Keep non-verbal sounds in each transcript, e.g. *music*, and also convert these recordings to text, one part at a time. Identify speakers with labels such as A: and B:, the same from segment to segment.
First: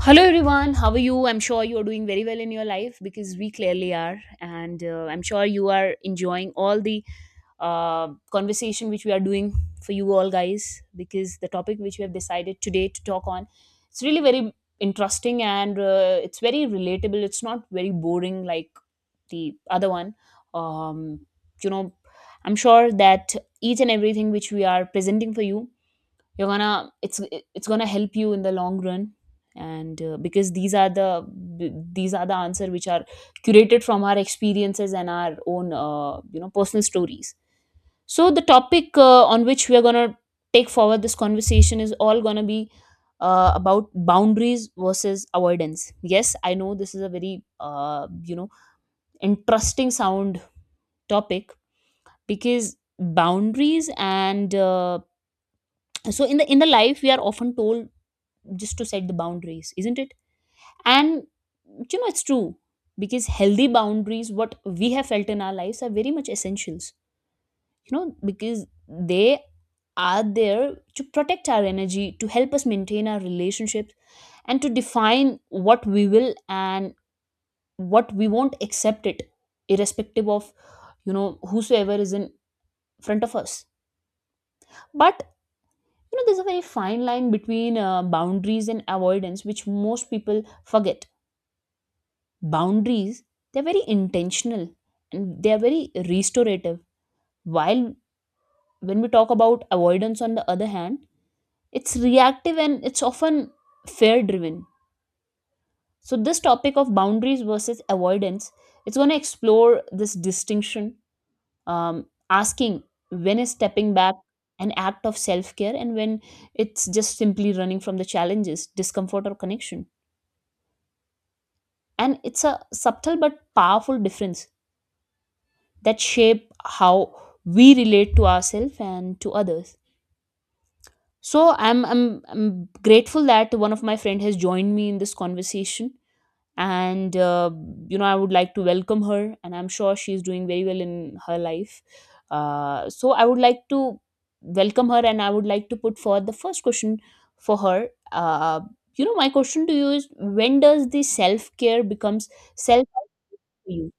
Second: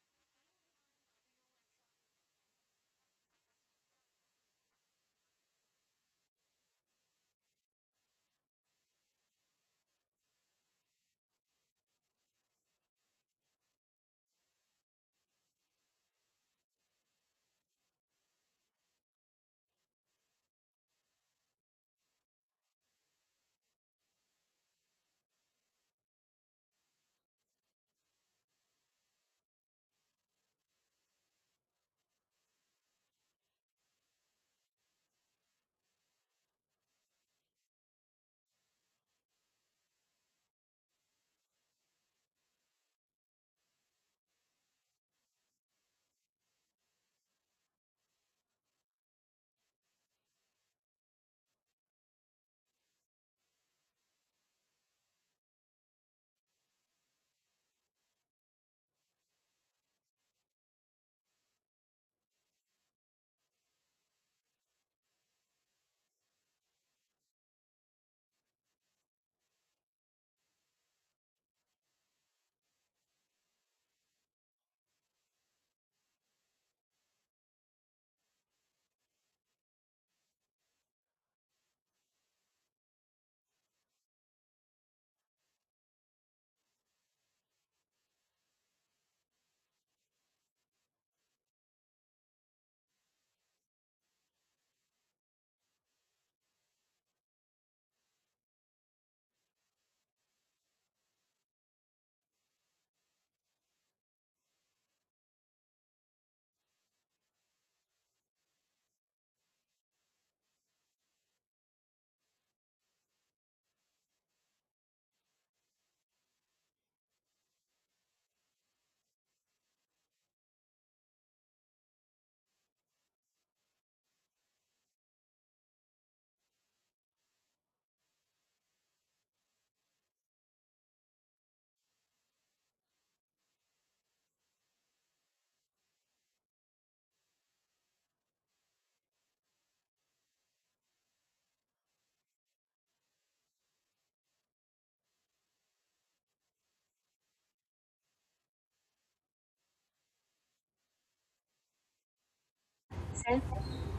A: Hello everyone, how are you? I'm sure you are doing very well in your life because we clearly are, and I'm sure you are enjoying all the conversation which we are doing for you all guys because the topic which we have decided today to talk on, it's really very interesting, and it's very relatable. It's not very boring like the other one. Um, you know, I'm sure that each and everything which we are presenting for you, you're gonna it's gonna help you in the long run, and because these are the these are the answer which are curated from our experiences and our own personal stories. So the topic on which we are going to take forward this conversation is all going to be about boundaries versus avoidance. Yes, I know this is a very interesting sound topic because boundaries and so in the life we are often told just to set the boundaries, isn't it? And you know it's true because healthy boundaries, what we have felt in our lives, are very much essentials. You know, because they are there to protect our energy, to help us maintain our relationships, and to define what we will and what we won't accept it, irrespective of, you know, whosoever is in front of us. But you know, there's a very fine line between boundaries and avoidance which most people forget. Boundaries, they're very intentional and they're very restorative, while when we talk about avoidance on the other hand, it's reactive and it's often fear driven. So this topic of boundaries versus avoidance, it's going to explore this distinction, asking when is stepping back an act of self-care, and when it's just simply running from the challenges, discomfort, or connection. And it's a subtle but powerful difference that shape how we relate to ourselves and to others. So I'm grateful that one of my friend has joined me in this conversation, and you know, I would like to welcome her, and I'm sure she's doing very well in her life. So I would like to welcome her, and I would like to put forward the first question for her. My question to you is, when does the self-care becomes self-help for you?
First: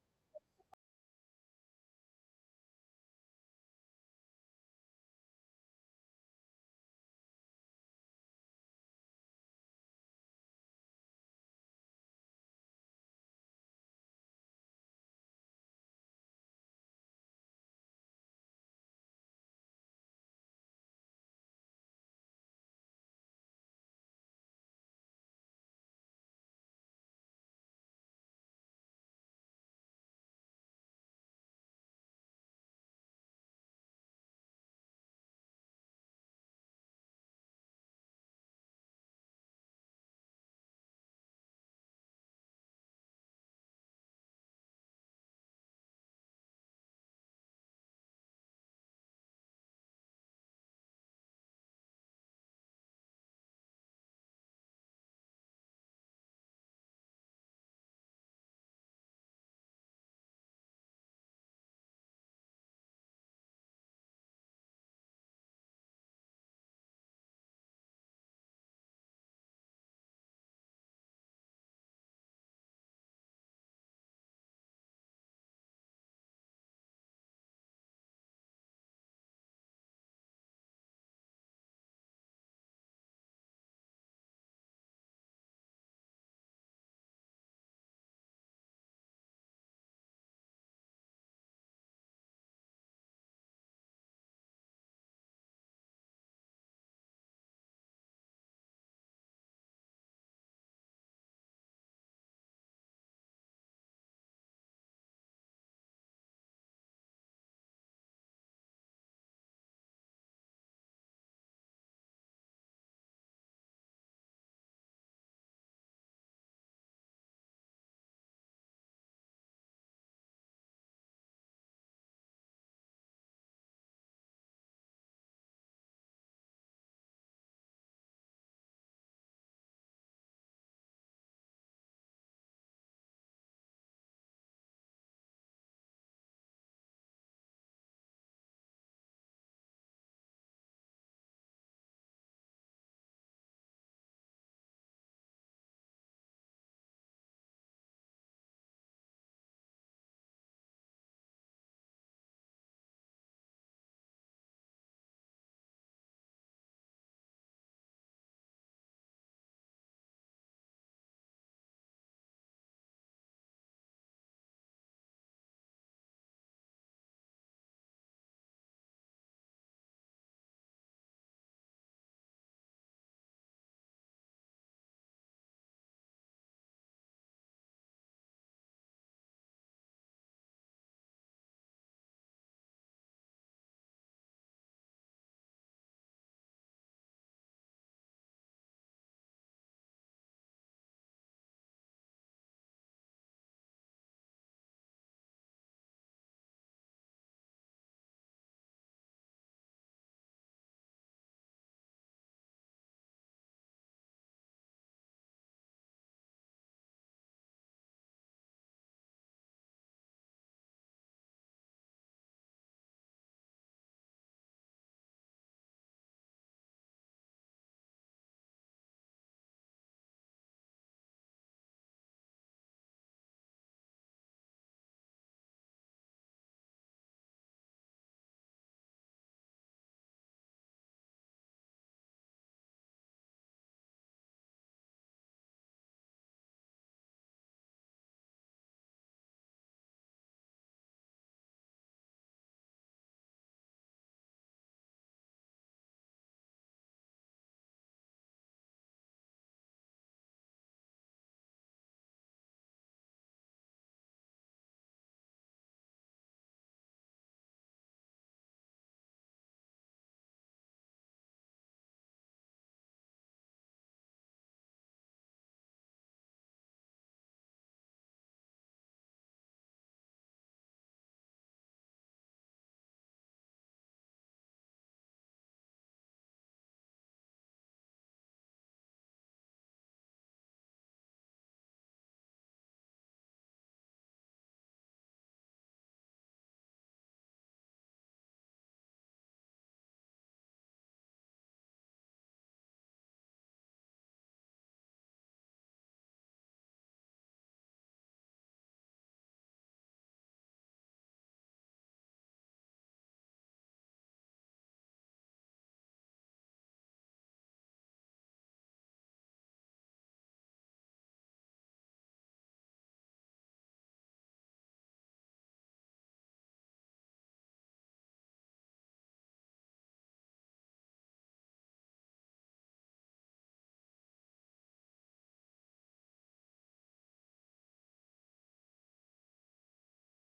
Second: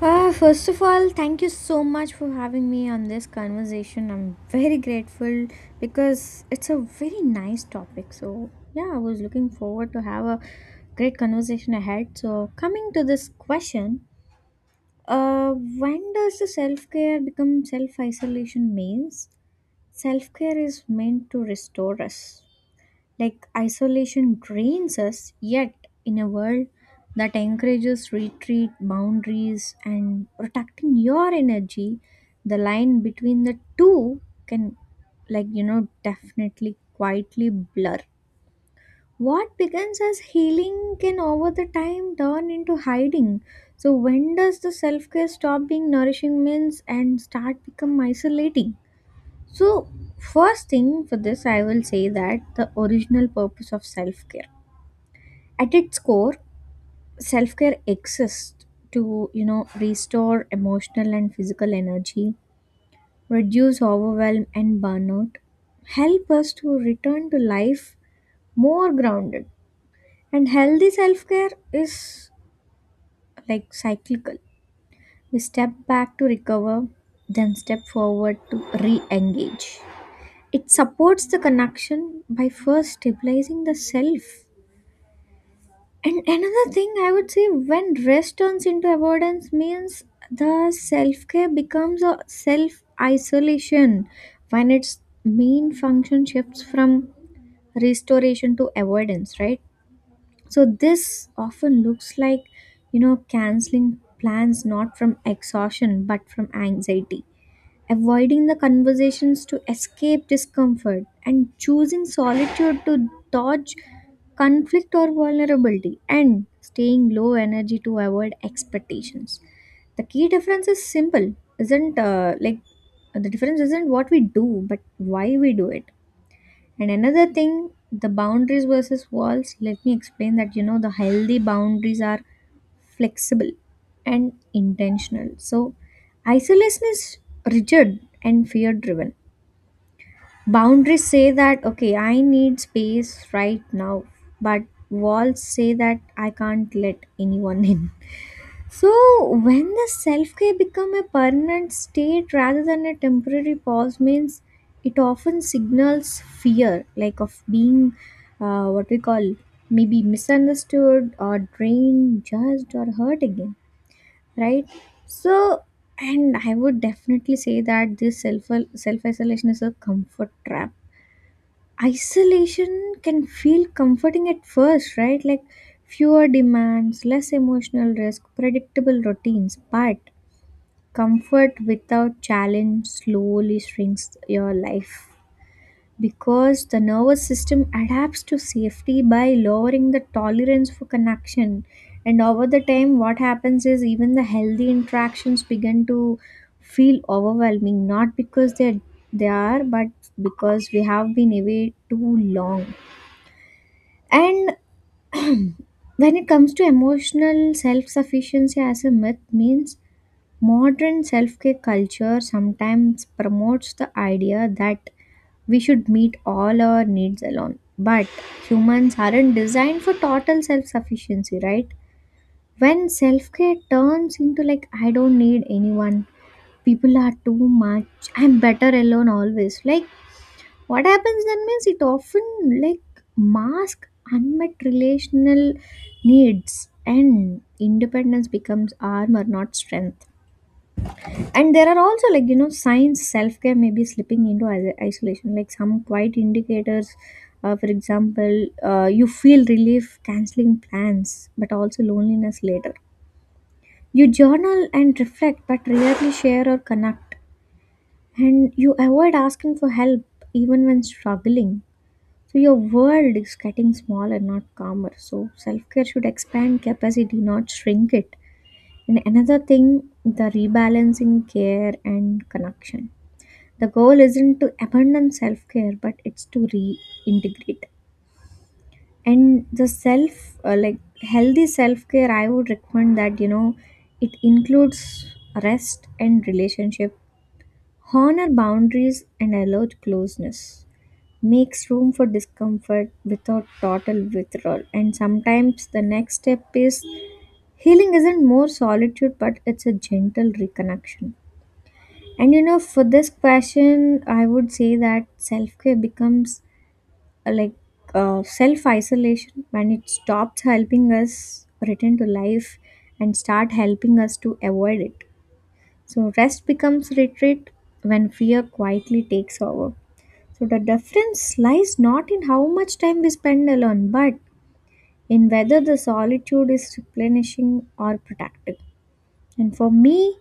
B: First of all, thank you so much for having me on this conversation. I'm very grateful because it's a very nice topic. So, yeah, I was looking forward to have a great conversation ahead. So, coming to this question, when does the self-care become self-isolation means? Self-care is meant to restore us, like isolation drains us. Yet, in a world that encourages retreat, boundaries, and protecting your energy, the line between the two can, like, definitely quietly blur. What begins as healing can over the time turn into hiding. So, when does the self care stop being nourishing means and start become isolating? So, first thing for this, I will say that the original purpose of self care. At its core, self care exists to, restore emotional and physical energy, reduce overwhelm and burnout, help us to return to life more grounded. And healthy self care is like cyclical. We step back to recover, then step forward to re engage. It supports the connection by first stabilizing the self. And another thing I would say when rest turns into avoidance means the self care becomes a self isolation when its main function shifts from restoration to avoidance, right? So this often looks like, canceling plans not from exhaustion but from anxiety, avoiding the conversations to escape discomfort, and choosing solitude to dodge conflict or vulnerability, and staying low energy to avoid expectations. The key difference is simple, isn't like the difference isn't what we do but why we do it. And another thing, the boundaries versus walls, let me explain that the healthy boundaries are flexible and intentional. So, isolation is rigid and fear driven. Boundaries say that, okay, I need space right now, but walls say that I can't let anyone *laughs* in. So, when the self care become a permanent state rather than a temporary pause, means it often signals fear, like of being what we call maybe misunderstood or drained, judged, or hurt again, right? So, and I would definitely say that this self isolation is a comfort trap. Isolation can feel comforting at first, right? Like fewer demands, less emotional risk, predictable routines, but comfort without challenge slowly shrinks your life because the nervous system adapts to safety by lowering the tolerance for connection. And over the time, what happens is even the healthy interactions begin to feel overwhelming, not because they are, but because we have been away too long. And when it comes to emotional self sufficiency as a myth, means modern self care culture sometimes promotes the idea that we should meet all our needs alone. But humans aren't designed for total self sufficiency, right? When self care turns into like, I don't need anyone, people are too much, I'm better alone always, like what happens then means it often like mask unmet relational needs, and independence becomes armor not strength. And there are also like signs self-care may be slipping into isolation, like some quiet indicators. For example, you feel relief canceling plans but also loneliness later. You journal and reflect but rarely share or connect, and you avoid asking for help even when struggling. So your world is getting smaller, not calmer. So self care should expand capacity, not shrink it. And another thing, the rebalancing care and connection. The goal isn't to abandon self care, but it's to reintegrate. And the self, like healthy self care, I would recommend that it includes rest and relationship, honor boundaries, and allow closeness, makes room for discomfort without total withdrawal. And sometimes the next step is healing isn't more solitude, but it's a gentle reconnection. And for this question, I would say that self care becomes like self isolation when it stops helping us return to life and start helping us to avoid it. So rest becomes retreat when fear quietly takes over. So the difference lies not in how much time we spend alone, but in whether the solitude is replenishing or protective. And for me,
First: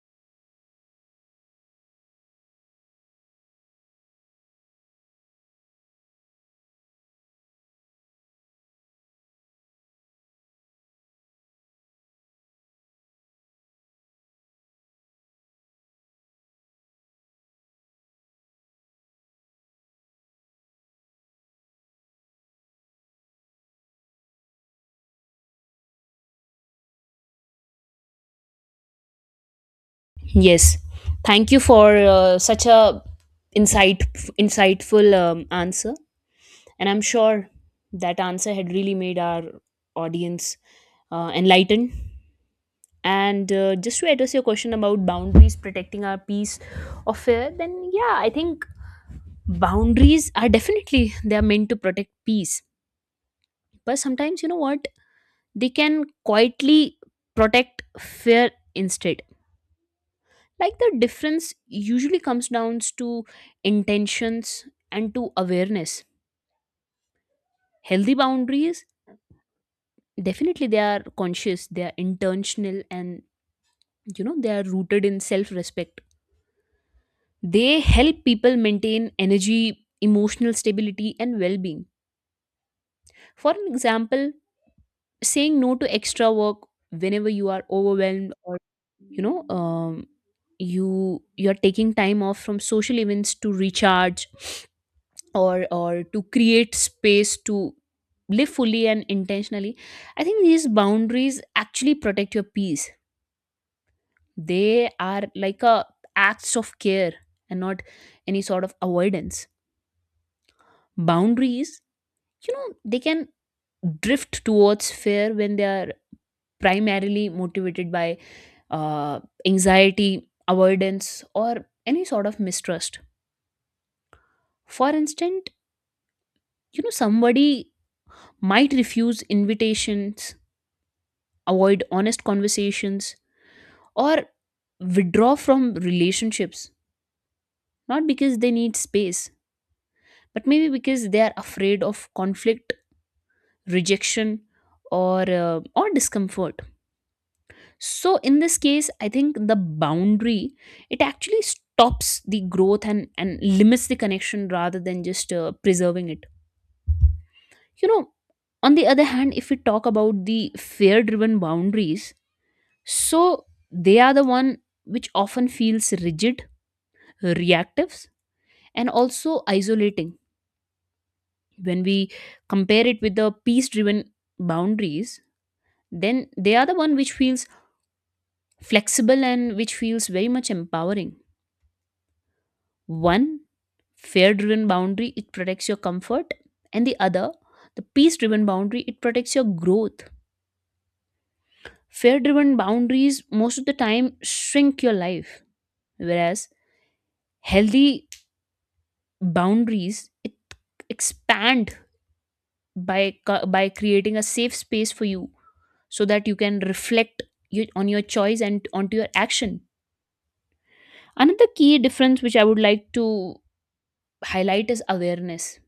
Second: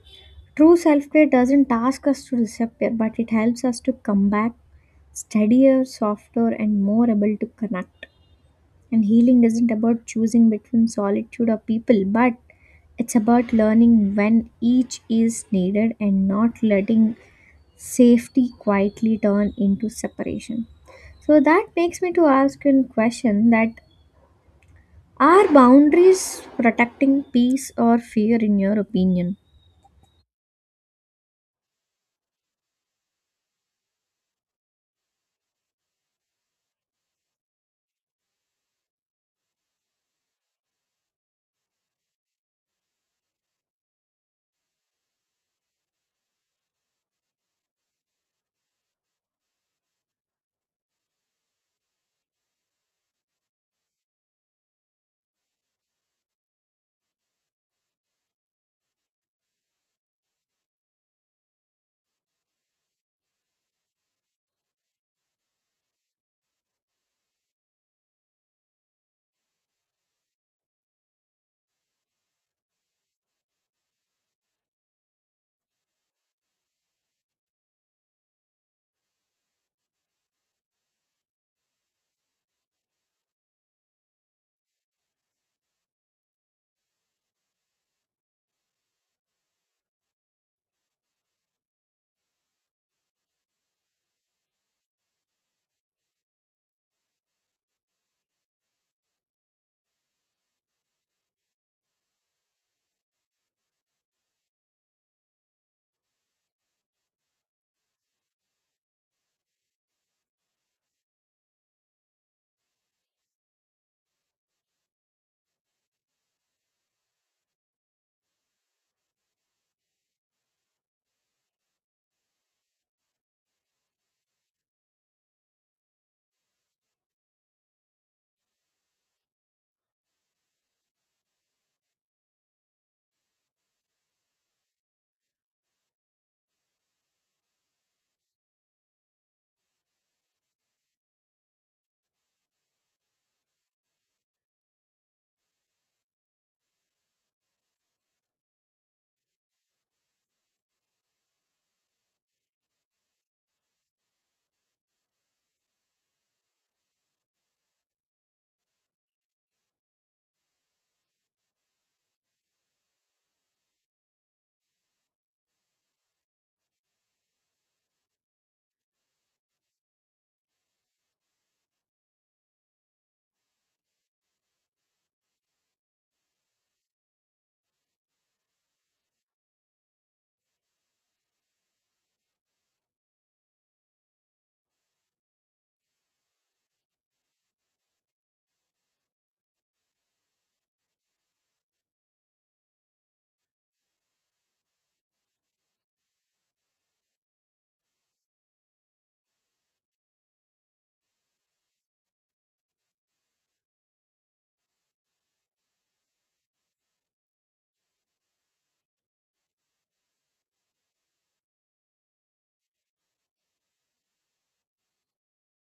B: true self care doesn't ask us to disappear, but it helps us to come back steadier, softer, and more able to connect. And healing isn't about choosing between solitude or people, but it's about learning when each is needed and not letting safety quietly turn into separation. So that makes me to ask you a question that are boundaries protecting peace or fear in your opinion?
A: Yes, thank you for such a insight insightful answer. And I'm sure that answer had really made our audience enlightened. And just to address your question about boundaries protecting our peace of fear, then yeah, I think boundaries are definitely, they are meant to protect peace, but sometimes you know what, they can quietly protect fear instead. Like the difference usually comes down to intentions and to awareness. Healthy boundaries, definitely they are conscious, they are intentional, and you know, they are rooted in self respect. They help people maintain energy, emotional stability, and well being. For an example, saying no to extra work whenever you are overwhelmed, or you know um, you you're taking time off from social events to recharge, or to create space to live fully and intentionally. I think these boundaries actually protect your peace. They are like a acts of care and not any sort of avoidance. Boundaries, you know, they can drift towards fear when they are primarily motivated by uh, anxiety, avoidance, or any sort of mistrust. For instance, you know, somebody might refuse invitations, avoid honest conversations, or withdraw from relationships, not because they need space, but maybe because they are afraid of conflict, rejection, or discomfort. So in this case, I think the boundary, it actually stops the growth, and limits the connection rather than just preserving it. You know, on the other hand, if we talk about the fear driven boundaries, so they are the one which often feels rigid, reactive, and also isolating. When we compare it with the peace driven boundaries, then they are the one which feels flexible and which feels very much empowering. One fear driven boundary, it protects your comfort, and the other, the peace driven boundary, it protects your growth. Fear driven boundaries most of the time shrink your life, whereas healthy boundaries, it expand by by creating a safe space for you so that you can reflect you, on your choice and onto your action. Another key difference which I would like to highlight is awareness.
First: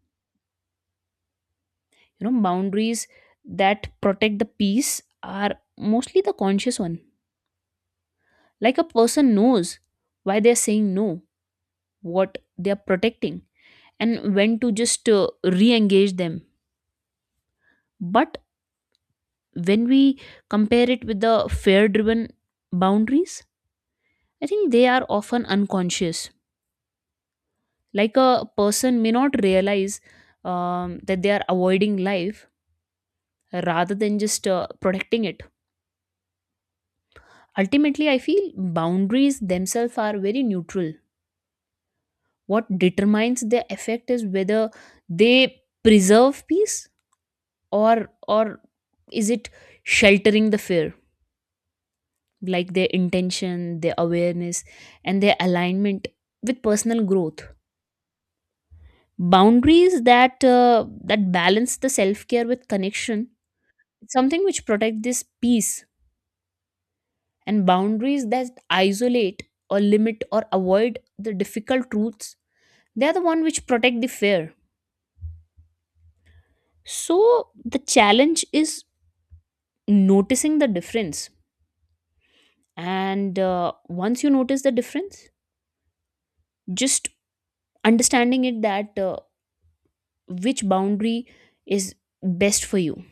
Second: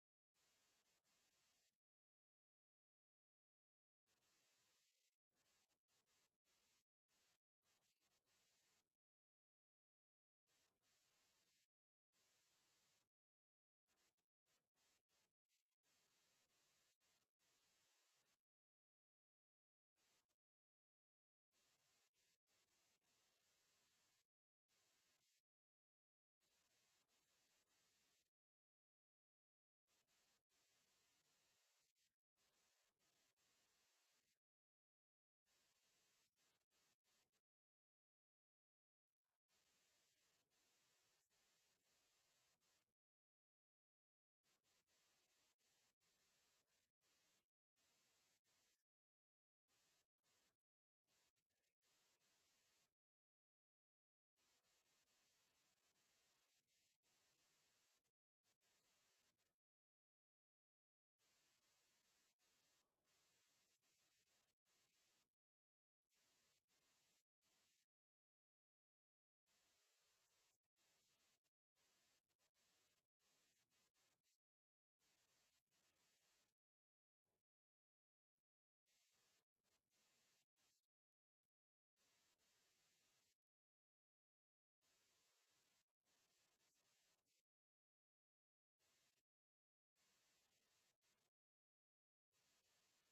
A: You know, boundaries that protect the peace are mostly the conscious one. Like a person knows why they're saying no, what they're protecting, and when to just re engage them. But when we compare it with the fear driven boundaries, I think they are often unconscious. Like a person may not realize that they are avoiding life rather than just protecting it. Ultimately, I feel boundaries themselves are very neutral. What determines their effect is whether they preserve peace or is it sheltering the fear, like their intention, their awareness, and their alignment with personal growth. Boundaries that that balance the self care with connection, something which protect this peace, and boundaries that isolate or limit or avoid the difficult truths, they are the one which protect the fair. So the challenge is noticing the difference. And once you notice the difference, just understanding it that which boundary is best for you.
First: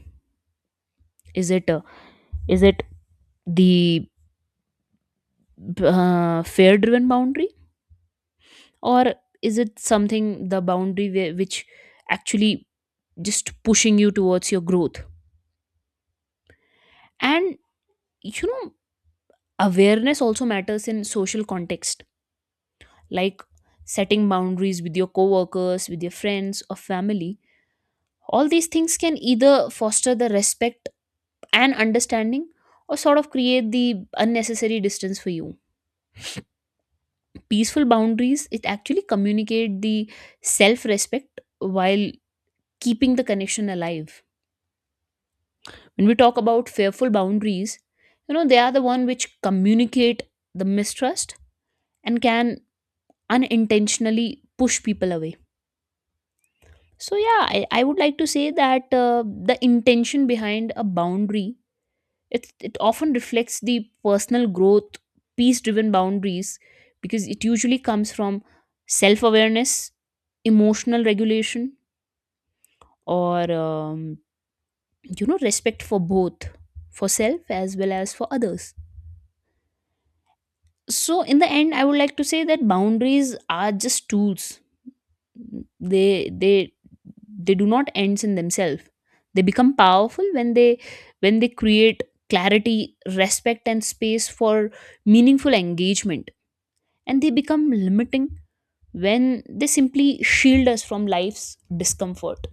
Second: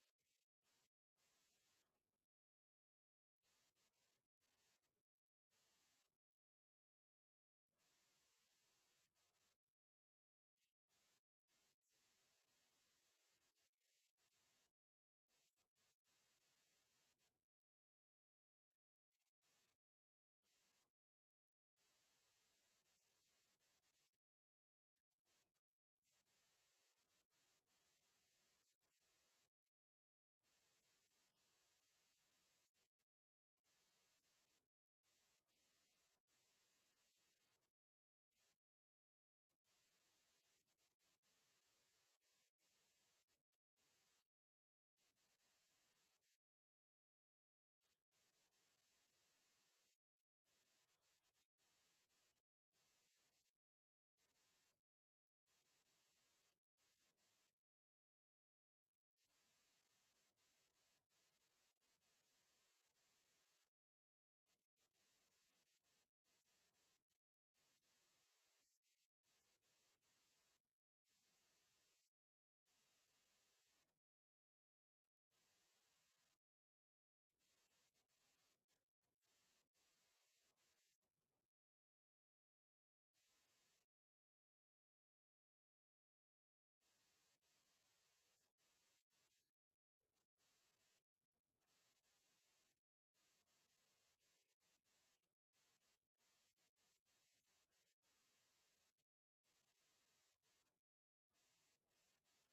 A: Is it uh, is it the fair driven boundary, or is it something, the boundary where, which actually just pushing you towards your growth? And you know, awareness also matters in social context, like setting boundaries with your coworkers, with your friends or family. All these things can either foster the respect and understanding or sort of create the unnecessary distance for you. Peaceful boundaries, it actually communicate the self-respect while keeping the connection alive. When we talk about fearful boundaries, you know, they are the one which communicate the mistrust and can unintentionally push people away. So yeah, I would like to say that the intention behind a boundary, it often reflects the personal growth. Peace driven boundaries, because it usually comes from self awareness, emotional regulation, or respect for both, for self as well as for others. So in the end, I would like to say that boundaries are just tools. They they they do not ends in themselves. They become powerful when they, when they create clarity, respect, and space for meaningful engagement, and they become limiting when they simply shield us from life's discomfort.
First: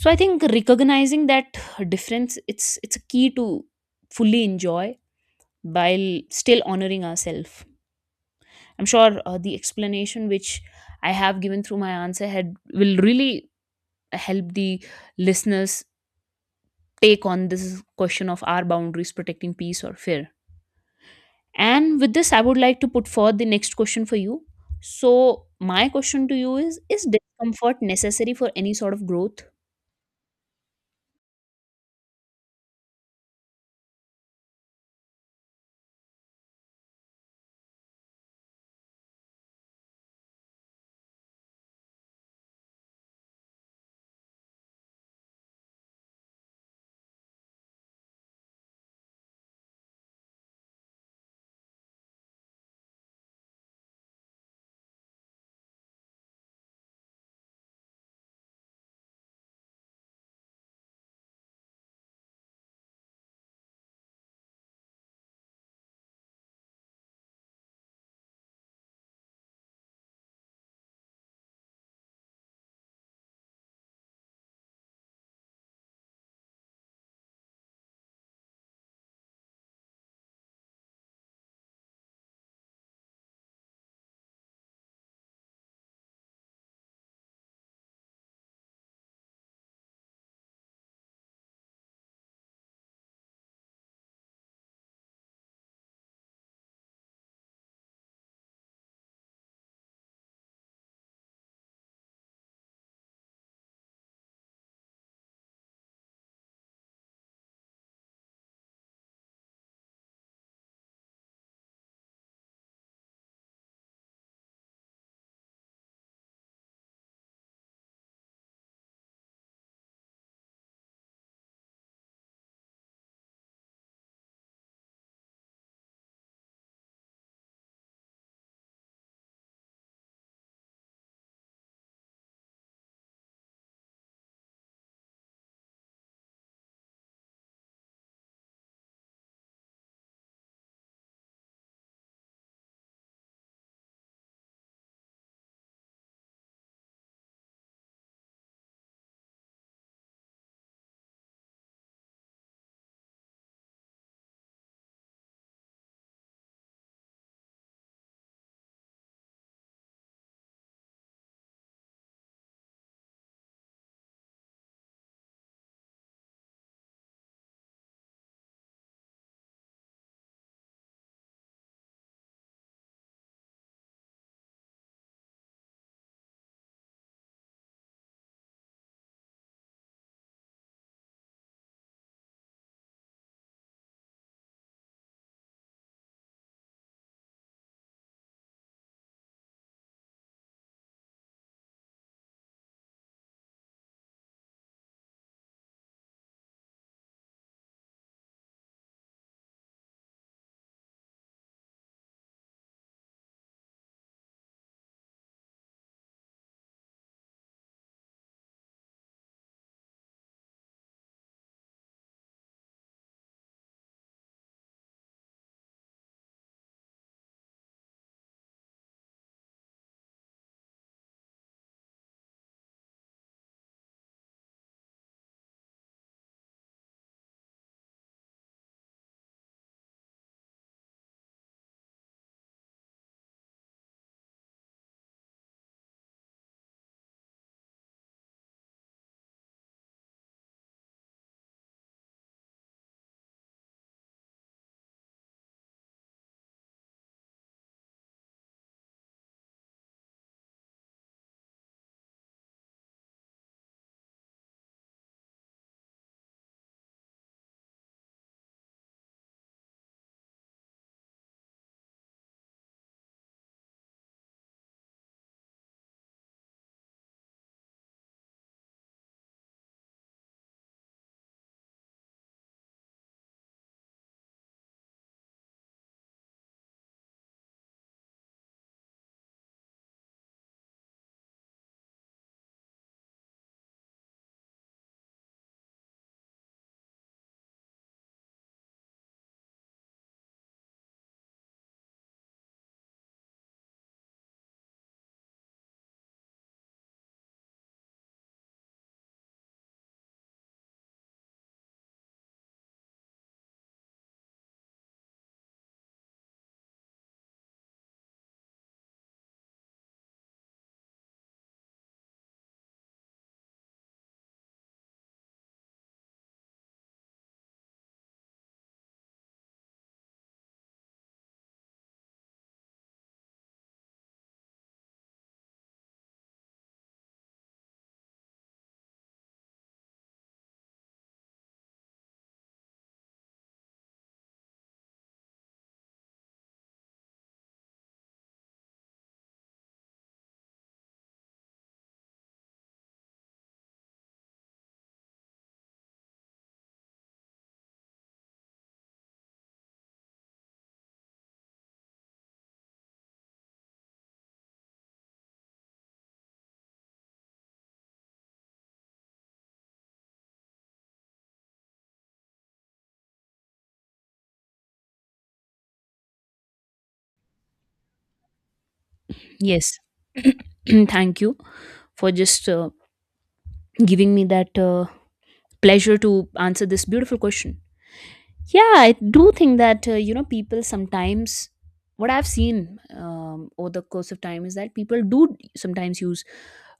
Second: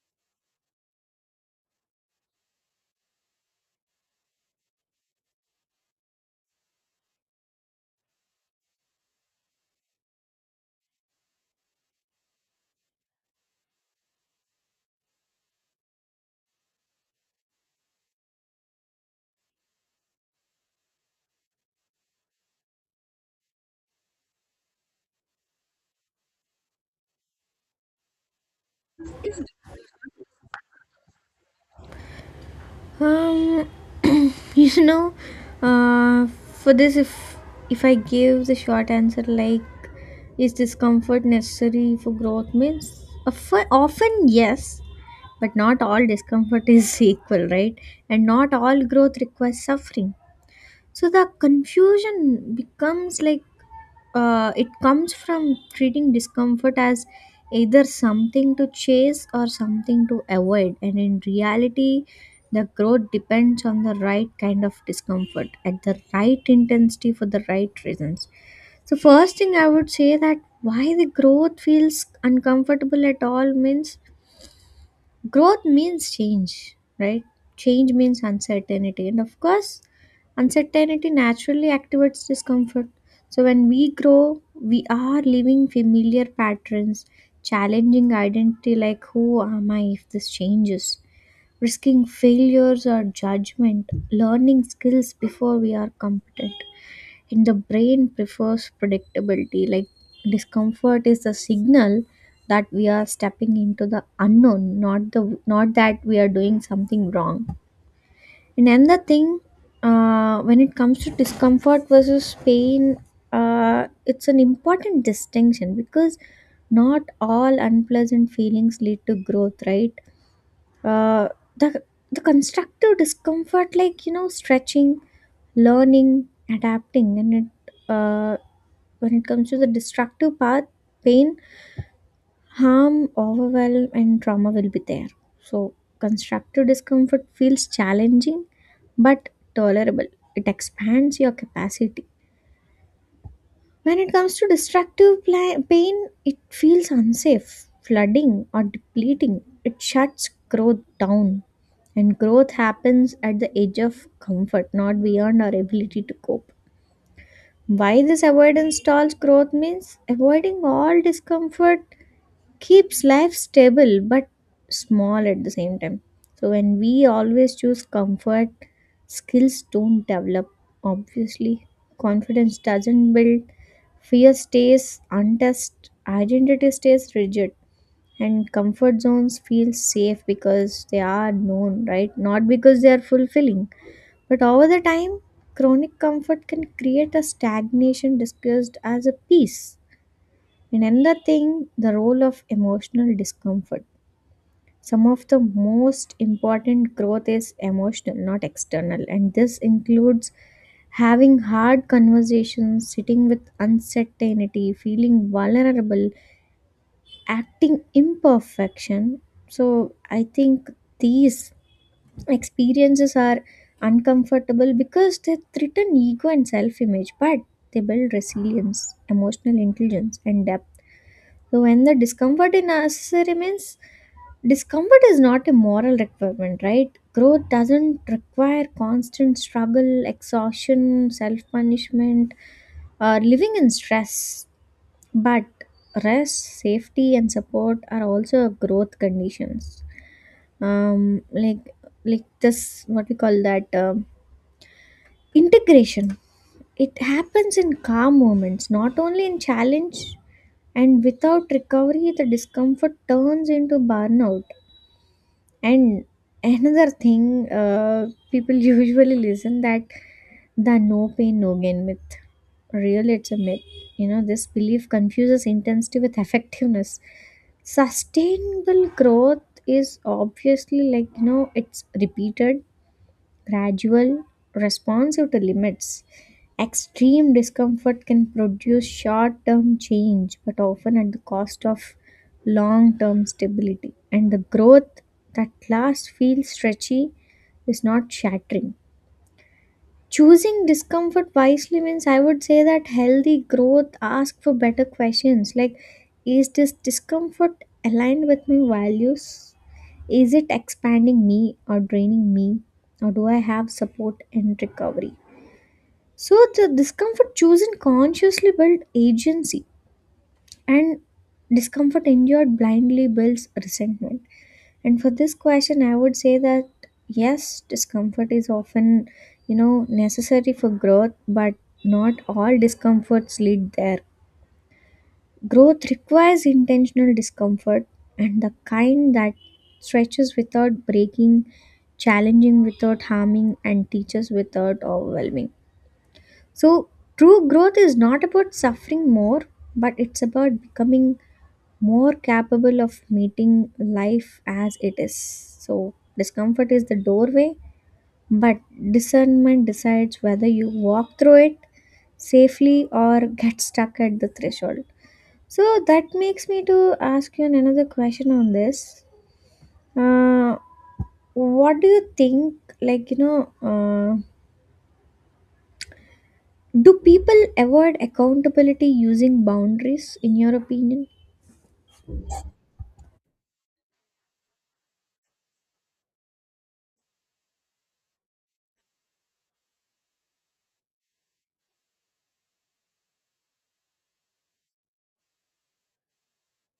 A: So I think recognizing that difference, it's a key to fully enjoy while still honoring ourselves. I'm sure the explanation which I have given through my answer had will really help the listeners take on this question of our boundaries protecting peace or fear. And with this, I would like to put forth the next question for you. So my question to you is discomfort necessary for any sort of growth?
B: Um, *clears throat* you know, uh, for this, if I give the short answer like, is discomfort necessary for growth? Means often yes, but not all discomfort is *laughs* equal, right? And not all growth requires suffering. So the confusion becomes like it comes from treating discomfort as either something to chase or something to avoid, and in reality the growth depends on the right kind of discomfort at the right intensity for the right reasons. So first thing I would say that why the growth feels uncomfortable at all means growth means change, right? Change means uncertainty, and of course uncertainty naturally activates discomfort. So when we grow, we are living familiar patterns, challenging identity, like who am I if this changes, risking failures or judgment, learning skills before we are competent. And the brain prefers predictability, like discomfort is a signal that we are stepping into the unknown, not the not that we are doing something wrong. And another thing, when it comes to discomfort versus pain, it's an important distinction because not all unpleasant feelings lead to growth, right? Uh, the the constructive discomfort like stretching, learning, adapting. And it when it comes to the destructive path, pain, harm, overwhelm, and trauma will be there. So constructive discomfort feels challenging but tolerable. It expands your capacity. When it comes to destructive pain, it feels unsafe, flooding or depleting. It shuts growth down. And growth happens at the edge of comfort, not beyond our ability to cope. Why this avoidance stalls growth means avoiding all discomfort keeps life stable but small at the same time. So when we always choose comfort, skills don't develop. Obviously, confidence doesn't build, fear stays untested, identity stays rigid, and comfort zones feel safe because they are known, right? Not because they are fulfilling. But over the time, chronic comfort can create a stagnation discussed as a peace. And another thing, the role of emotional discomfort. Some of the most important growth is emotional, not external. And this includes having hard conversations, sitting with uncertainty, feeling vulnerable, acting imperfection. So I think these experiences are uncomfortable because they threaten ego and self image, but they build resilience, emotional intelligence, and depth. So when the discomfort is necessary means discomfort is not a moral requirement, right? Growth doesn't require constant struggle, exhaustion, self punishment, or living in stress. But rest, safety, and support are also growth conditions. Um, like like this, what we call that integration. It happens in calm moments, not only in challenge, and without recovery, the discomfort turns into burnout. And another thing, people *laughs* usually listen that the no pain, no gain myth. Real, it's a myth. This belief confuses intensity with effectiveness. Sustainable growth is obviously like, it's repeated, gradual, responsive to limits. Extreme discomfort can produce short term change, but often at the cost of long term stability. And the growth that last feels stretchy is not shattering. Choosing discomfort wisely means I would say that healthy growth asks for better questions, like is this discomfort aligned with my values? Is it expanding me or draining me? Or do I have support and recovery? So the discomfort chosen consciously built agency, and discomfort endured blindly builds resentment. And for this question, I would say that yes, discomfort is often, necessary for growth, but not all discomforts lead there. Growth requires intentional discomfort, and the kind that stretches without breaking, challenging without harming, and teaches without overwhelming. So, true growth is not about suffering more, but it's about becoming more capable of meeting life as it is. So, discomfort is the doorway, but discernment decides whether you walk through it safely or get stuck at the threshold. So, that makes me to ask you another question on this. Uh, what do you think, like, do people avoid accountability using
A: Yes,
B: boundaries, in your
A: *clears throat*
B: opinion?
A: thank you for just giving me that pleasure to answer this beautiful question. Yeah, I do think that people sometimes, what I've seen over the course of time, is that people do sometimes use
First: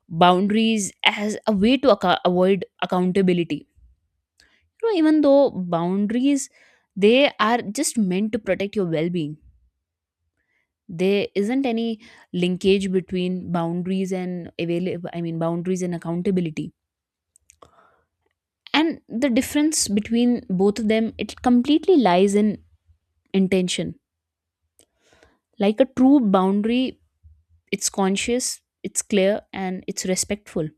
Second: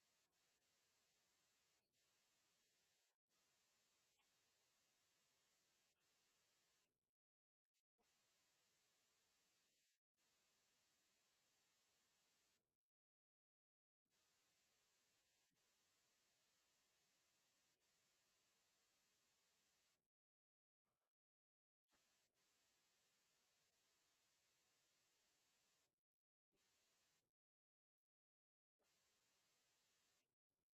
A: boundaries as a way to avoid accountability. You know, even though boundaries, they are just meant to protect your well-being, there isn't any linkage between boundaries and available, I mean boundaries and accountability. And the difference between both of them, it completely lies in intention. Like a true boundary, it's conscious, it's clear, and it's respectful.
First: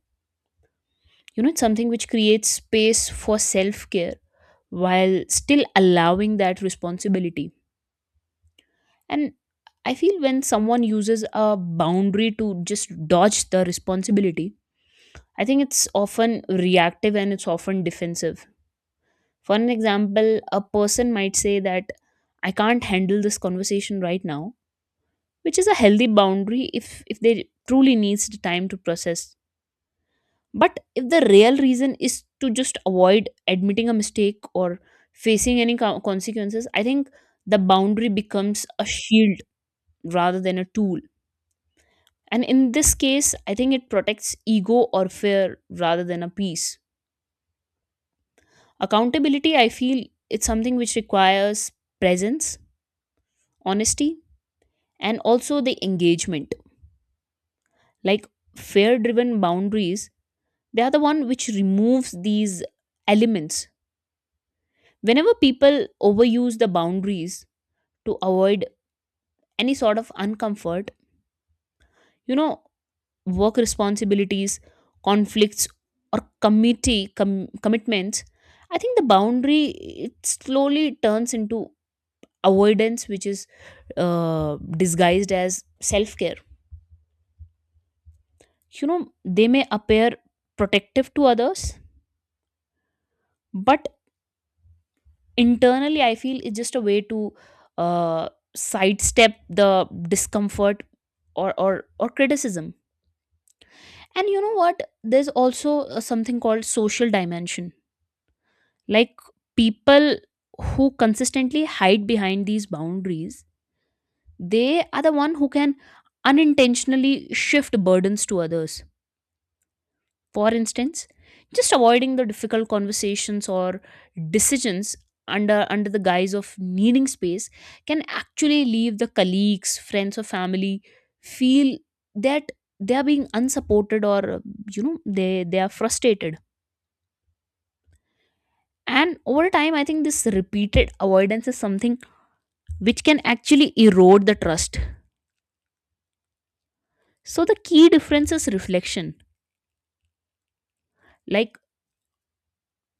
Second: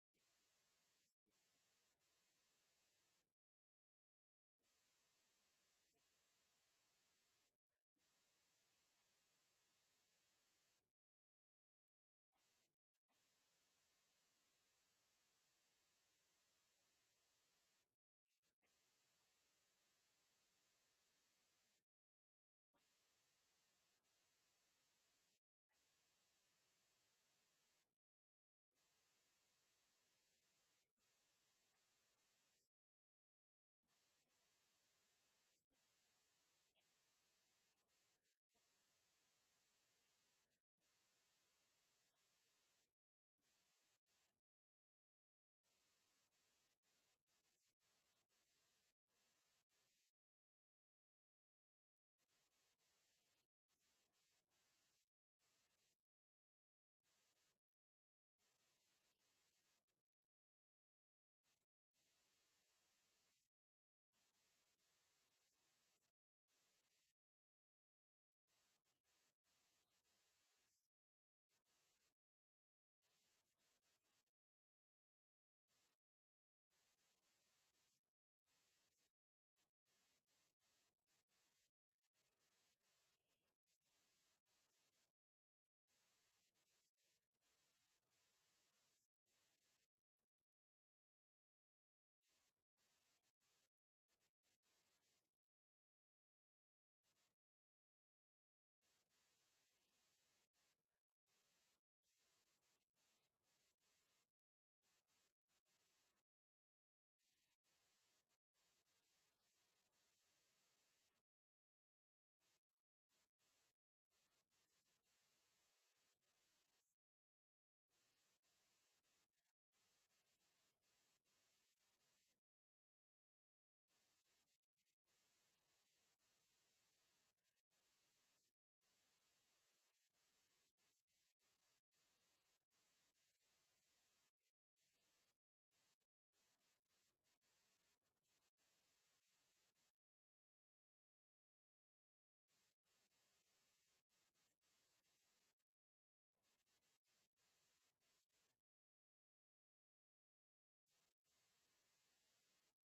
A: You know, it's something which creates space for self-care while still allowing that responsibility. And I feel when someone uses a boundary to just dodge the responsibility, I think it's often reactive and it's often defensive. For an example, a person might say that I can't handle this conversation right now, which is a healthy boundary if they truly needs the time to process. But if the real reason is to just avoid admitting a mistake or facing any consequences, I think the boundary becomes a shield rather than a tool. And in this case, I think it protects ego or fear rather than a peace. Accountability, I feel, it's something which requires presence, honesty, and also the engagement. Like fear driven boundaries, they are the one which removes these elements. Whenever people overuse the boundaries to avoid any sort of uncomfort, you know, work responsibilities, conflicts, or commitments, I think the boundary, it slowly turns into avoidance, which is disguised as self care. You know, they may appear protective to others, but internally, I feel it's just a way to uh, sidestep the discomfort or criticism. And you know what? There's also something called social dimension. Like people who consistently hide behind these boundaries, they are the one who can unintentionally shift burdens to others. For instance, just avoiding the difficult conversations or decisions under the guise of needing space can actually leave the colleagues, friends, or family feel that they are being unsupported, or you know, they are frustrated. And over time, I think this repeated avoidance is something which can actually erode the trust. So the key difference is reflection. Like,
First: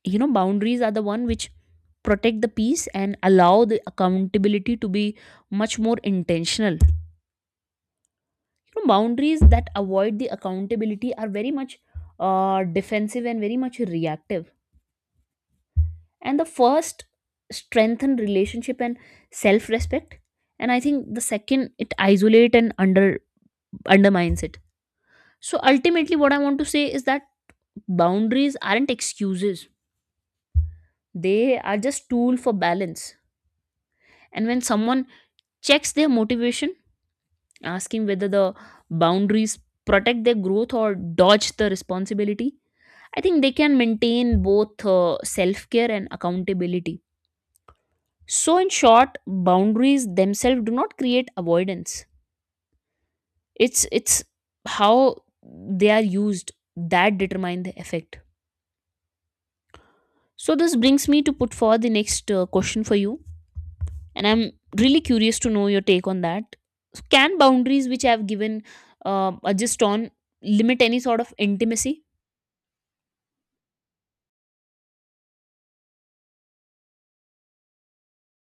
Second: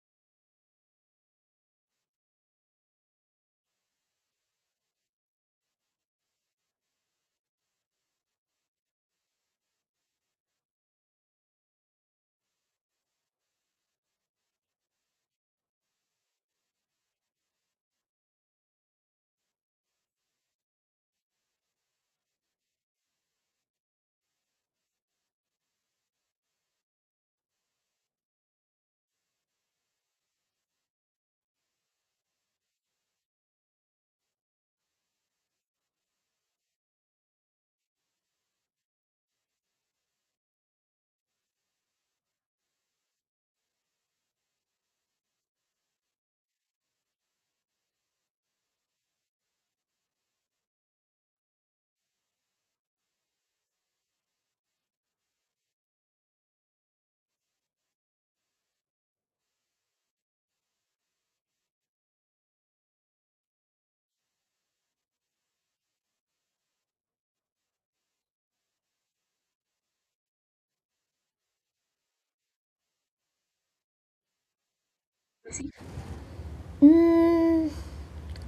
A: you know, boundaries are the one which protect the peace and allow the accountability to be much more intentional. You know, boundaries that avoid the accountability are very much defensive and very much reactive. And the first strengthen relationship and self respect, and I think the second, it isolate and undermines it. So ultimately what I want to say is that boundaries aren't excuses, they are just tool for balance. And when someone checks their motivation, asking whether the boundaries protect their growth or dodge the responsibility, I think they can maintain both self care and accountability. So in short, boundaries themselves do not create avoidance. It's how they are used that determine the effect. So this brings me to put forward the next question for you, and I'm really curious to know your take on that. Can boundaries, which I have given are just on, limit any sort of intimacy?
B: Mm,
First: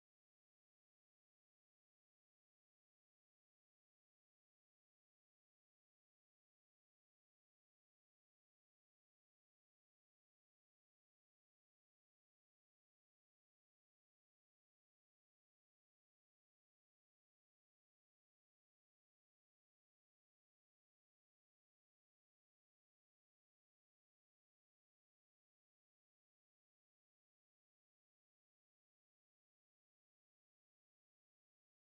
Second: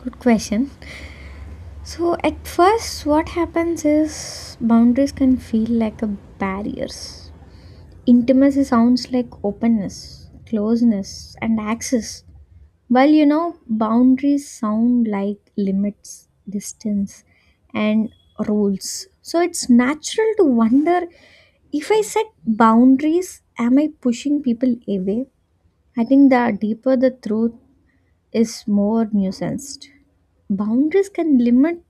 B: good question. So at first, what happens is boundaries can feel like a barriers. Intimacy sounds like openness, closeness, and access. Well, boundaries sound like limits, distance, and rules. So it's natural to wonder, if I set boundaries, am I pushing people away? I think the deeper the truth is, more nuanced. Boundaries can limit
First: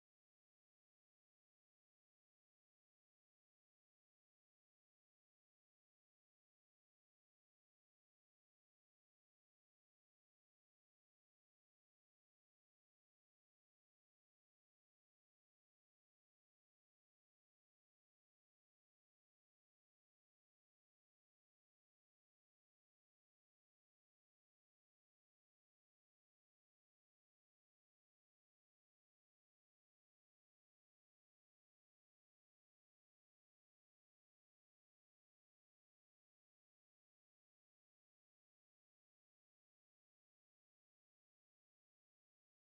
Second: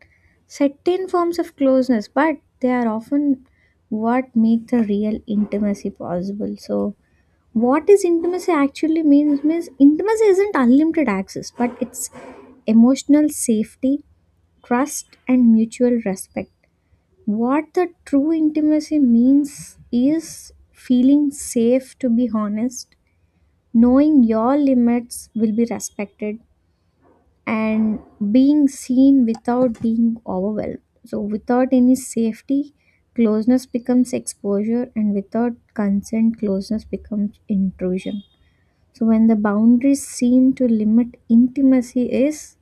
B: certain forms of closeness, but they are often what make the real intimacy possible. So, what is intimacy actually means? Intimacy isn't unlimited access, but it's emotional safety, trust, and mutual respect. What the true intimacy means is feeling safe to be honest, knowing your limits will be respected, and being seen without being overwhelmed. So, without any safety, closeness becomes exposure, and without consent, closeness becomes intrusion. So, when the boundaries seem to limit intimacy, is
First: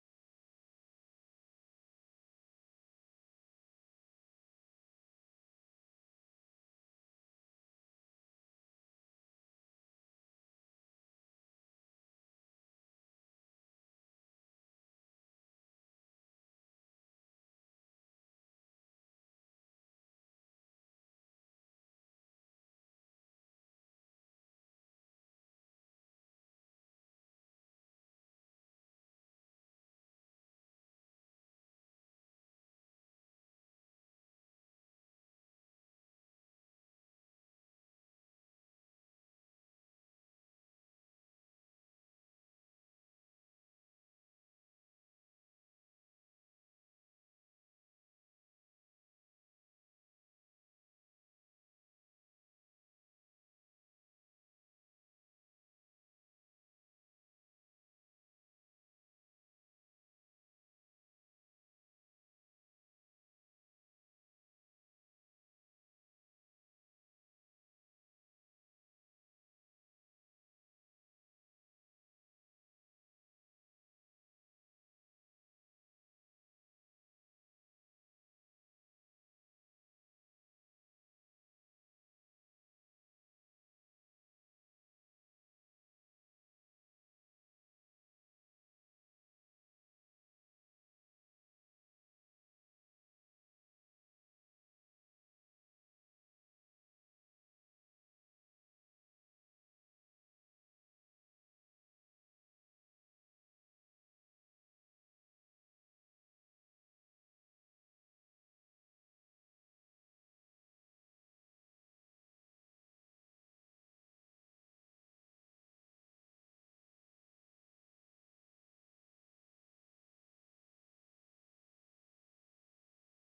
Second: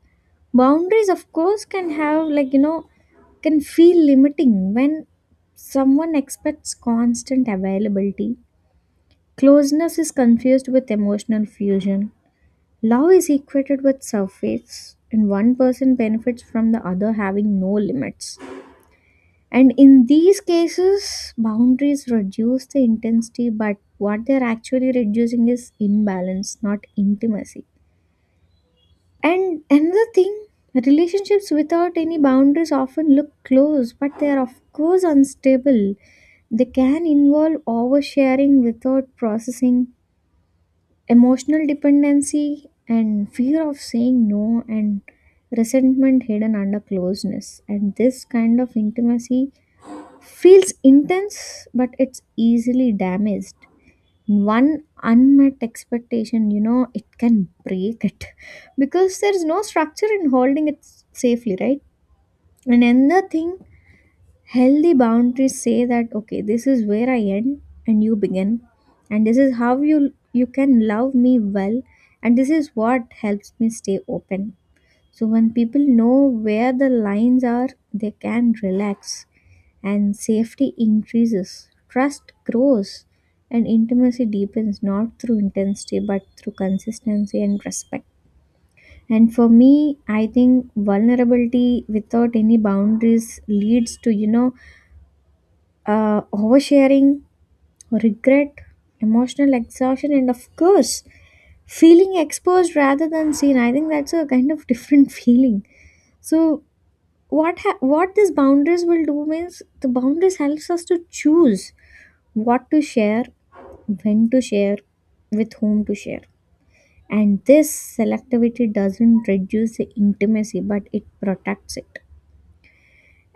B: boundaries, of course, can have like can feel limiting when someone expects constant availability. Closeness is confused with emotional fusion. Love is equated with surface, and one person benefits from the other having no limits. And in these cases, boundaries reduce the intensity, but what they're actually reducing is imbalance, not intimacy. And another thing, relationships without any boundaries often look close, but they are, of course, unstable. They can involve oversharing without processing, emotional dependency, and fear of saying no, and resentment hidden under closeness. And this kind of intimacy feels intense, but it's easily damaged. One unmet expectation, it can break it *laughs* because there's no structure in holding it safely, right? And another thing, healthy boundaries say that okay, this is where I end and you begin, and this is how you can love me well, and this is what helps me stay open. So when people know where the lines are, they can relax, and safety increases, trust grows, and intimacy deepens, not through intensity but through consistency and respect. And for me, I think vulnerability without any boundaries leads to oversharing, regret, emotional exhaustion, and of course, feeling exposed rather than seen. I think that's a kind of different *laughs* feeling. So, what these boundaries will do means the boundaries helps us to choose what to share, when to share, with whom to share. And this selectivity doesn't reduce the intimacy, but it protects it.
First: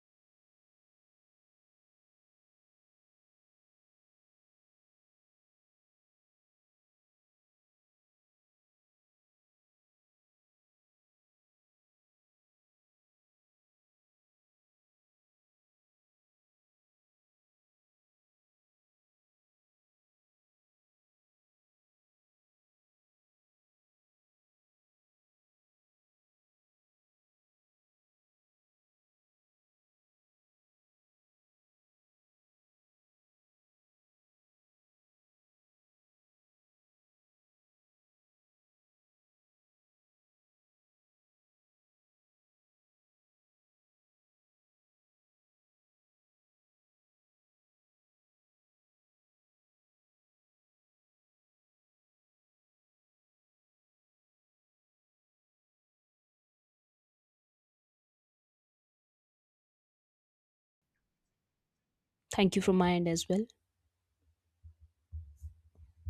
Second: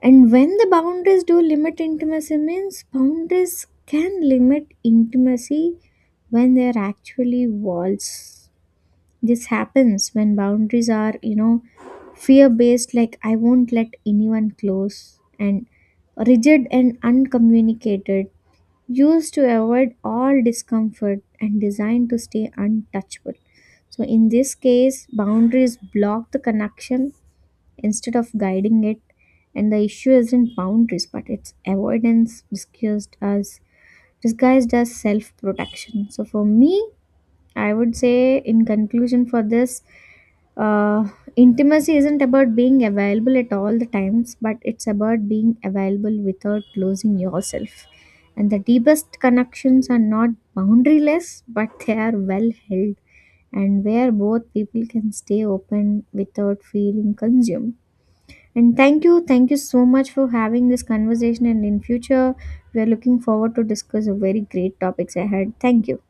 B: And when the boundaries do limit intimacy, means boundaries can limit intimacy when they are actually walls. This happens when boundaries are, fear based, like I won't let anyone close, and rigid and uncommunicated, used to avoid all discomfort and designed to stay untouchable. So, in this case, boundaries block the connection instead of guiding it. And the issue isn't boundaries, but it's avoidance disguised as self-protection. So for me, I would say in conclusion for this, uh, intimacy isn't about being available at all the times, but it's about being available without losing yourself. And the deepest connections are not boundaryless, but they are well held, and where both people can stay open without feeling consumed. And thank you so much for having this conversation. And in future,
A: Thank you from
B: we are
A: my end
B: looking
A: as well.
B: forward to discuss a very great topics ahead. Thank you.